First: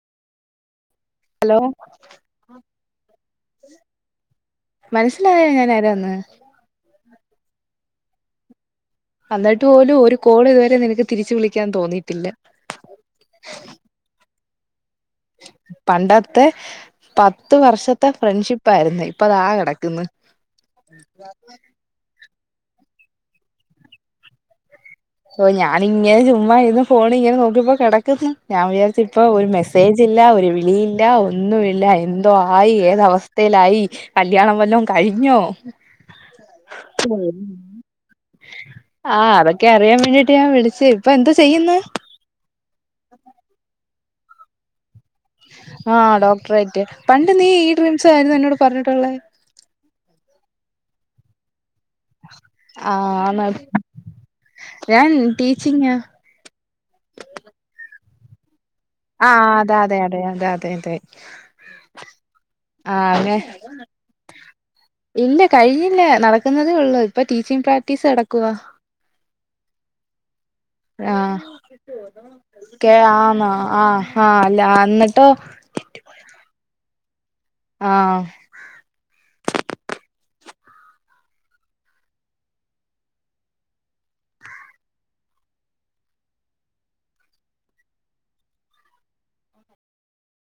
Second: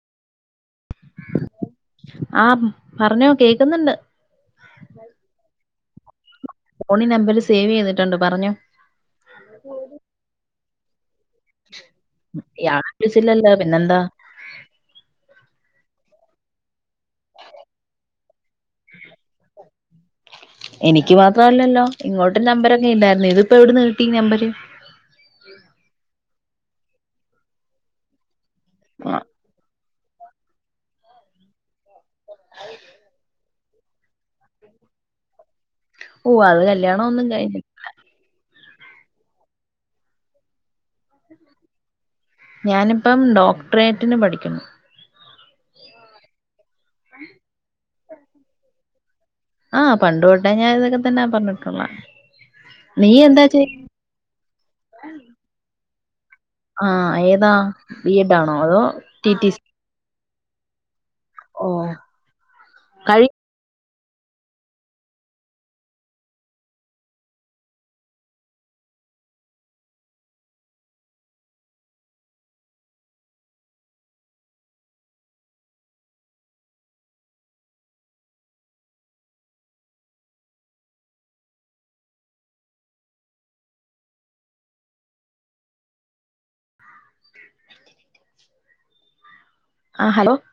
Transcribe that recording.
hello ആഹ് പറഞ്ഞോ കേക്കുന്നുണ്ട് മനസ്സിലായോ ഞാൻ ആരാന്ന് ഫോണി ഈ നമ്പര് സേവ് ചെയ്തിട്ടുണ്ട് പറഞ്ഞോ അന്നിട്ട് പോലും ഒരു കോൾ ഇതുവരെ നിനക്ക് തിരിച്ചു വിളിക്കാൻ തോന്നിയിട്ടില്ല ഇയാളു വിളിച്ചില്ലല്ലോ പിന്നെന്താ പണ്ടത്തെ പത്ത് വർഷത്തെ ഫ്രണ്ട്ഷിപ്പ് ആയിരുന്നു ഇപ്പ താ കിടക്കുന്നു എനിക്ക് മാത്രല്ലല്ലോ ഇങ്ങോട്ട് നമ്പർക്കെ ഇണ്ടായിരുന്നു ഇതിപ്പോ എവിടെ കിട്ടി നമ്പര് ഓ ഞാനിങ്ങനെ ചുമ്മ ഇരുന്ന് ഫോണ് ഇങ്ങനെ നോക്കിപ്പോ കിടക്കുന്നു ഞാൻ വിചാരിച്ച ഇപ്പൊ ആഹ് ഒരു മെ സേജില്ല ഒരു വിളിയില്ല ഒന്നുമില്ല എന്തോ ആയി ഏത അവസ്ഥയിൽ ലായി കല്യാണം വല്ലോം കഴിഞ്ഞോ ഓ അത് കല്യാണ ഒന്നും കഴിഞ്ഞില്ല ആഹ് അതൊക്കെ അറിയാൻ വേണ്ടീട്ട് ഞാൻ വിളിച്ച ഇപ്പൊ എന്താ ചെയ്യുന്നു ഞാനിപ്പം ഡോക്ടറേറ്റിന് പഠിക്കുന്നു ആഹ് ഡോക്ടറേറ്റ് പണ്ട് നീ ഈ ഡ്രീംസ് ആയിരുന്നു എന്നോട് പറഞ്ഞിട്ടുള്ളത് ആ പണ്ട് തൊട്ടേ ഞാൻ ഇതൊക്കെ തന്നെ പറഞ്ഞിട്ടുള്ളെ നീ എന്താ ആന്ന് ചെയ്യ് ഞാൻ ടീച്ചിങ ആഹ് ഏതാ ബീഎഡാണോ അതോ ടി ടി സി ആഹ്അത അതെ അതെ അതെ അതെ ഓഹ് ആഹ് കഴി പിന്നെ ഇല്ല കഴിഞ്ഞില്ല നടക്കുന്നതേ ഉള്ളൂ ഇപ്പൊ ടീച്ചിങ് പ്രാക്ടീസ് നടക്കുവ ആഹ് ഒകെ ആന്നോ ആഹ് ആഹ് അല്ല എന്നിട്ടൊ ആഹ് ആഹ് ഹലോ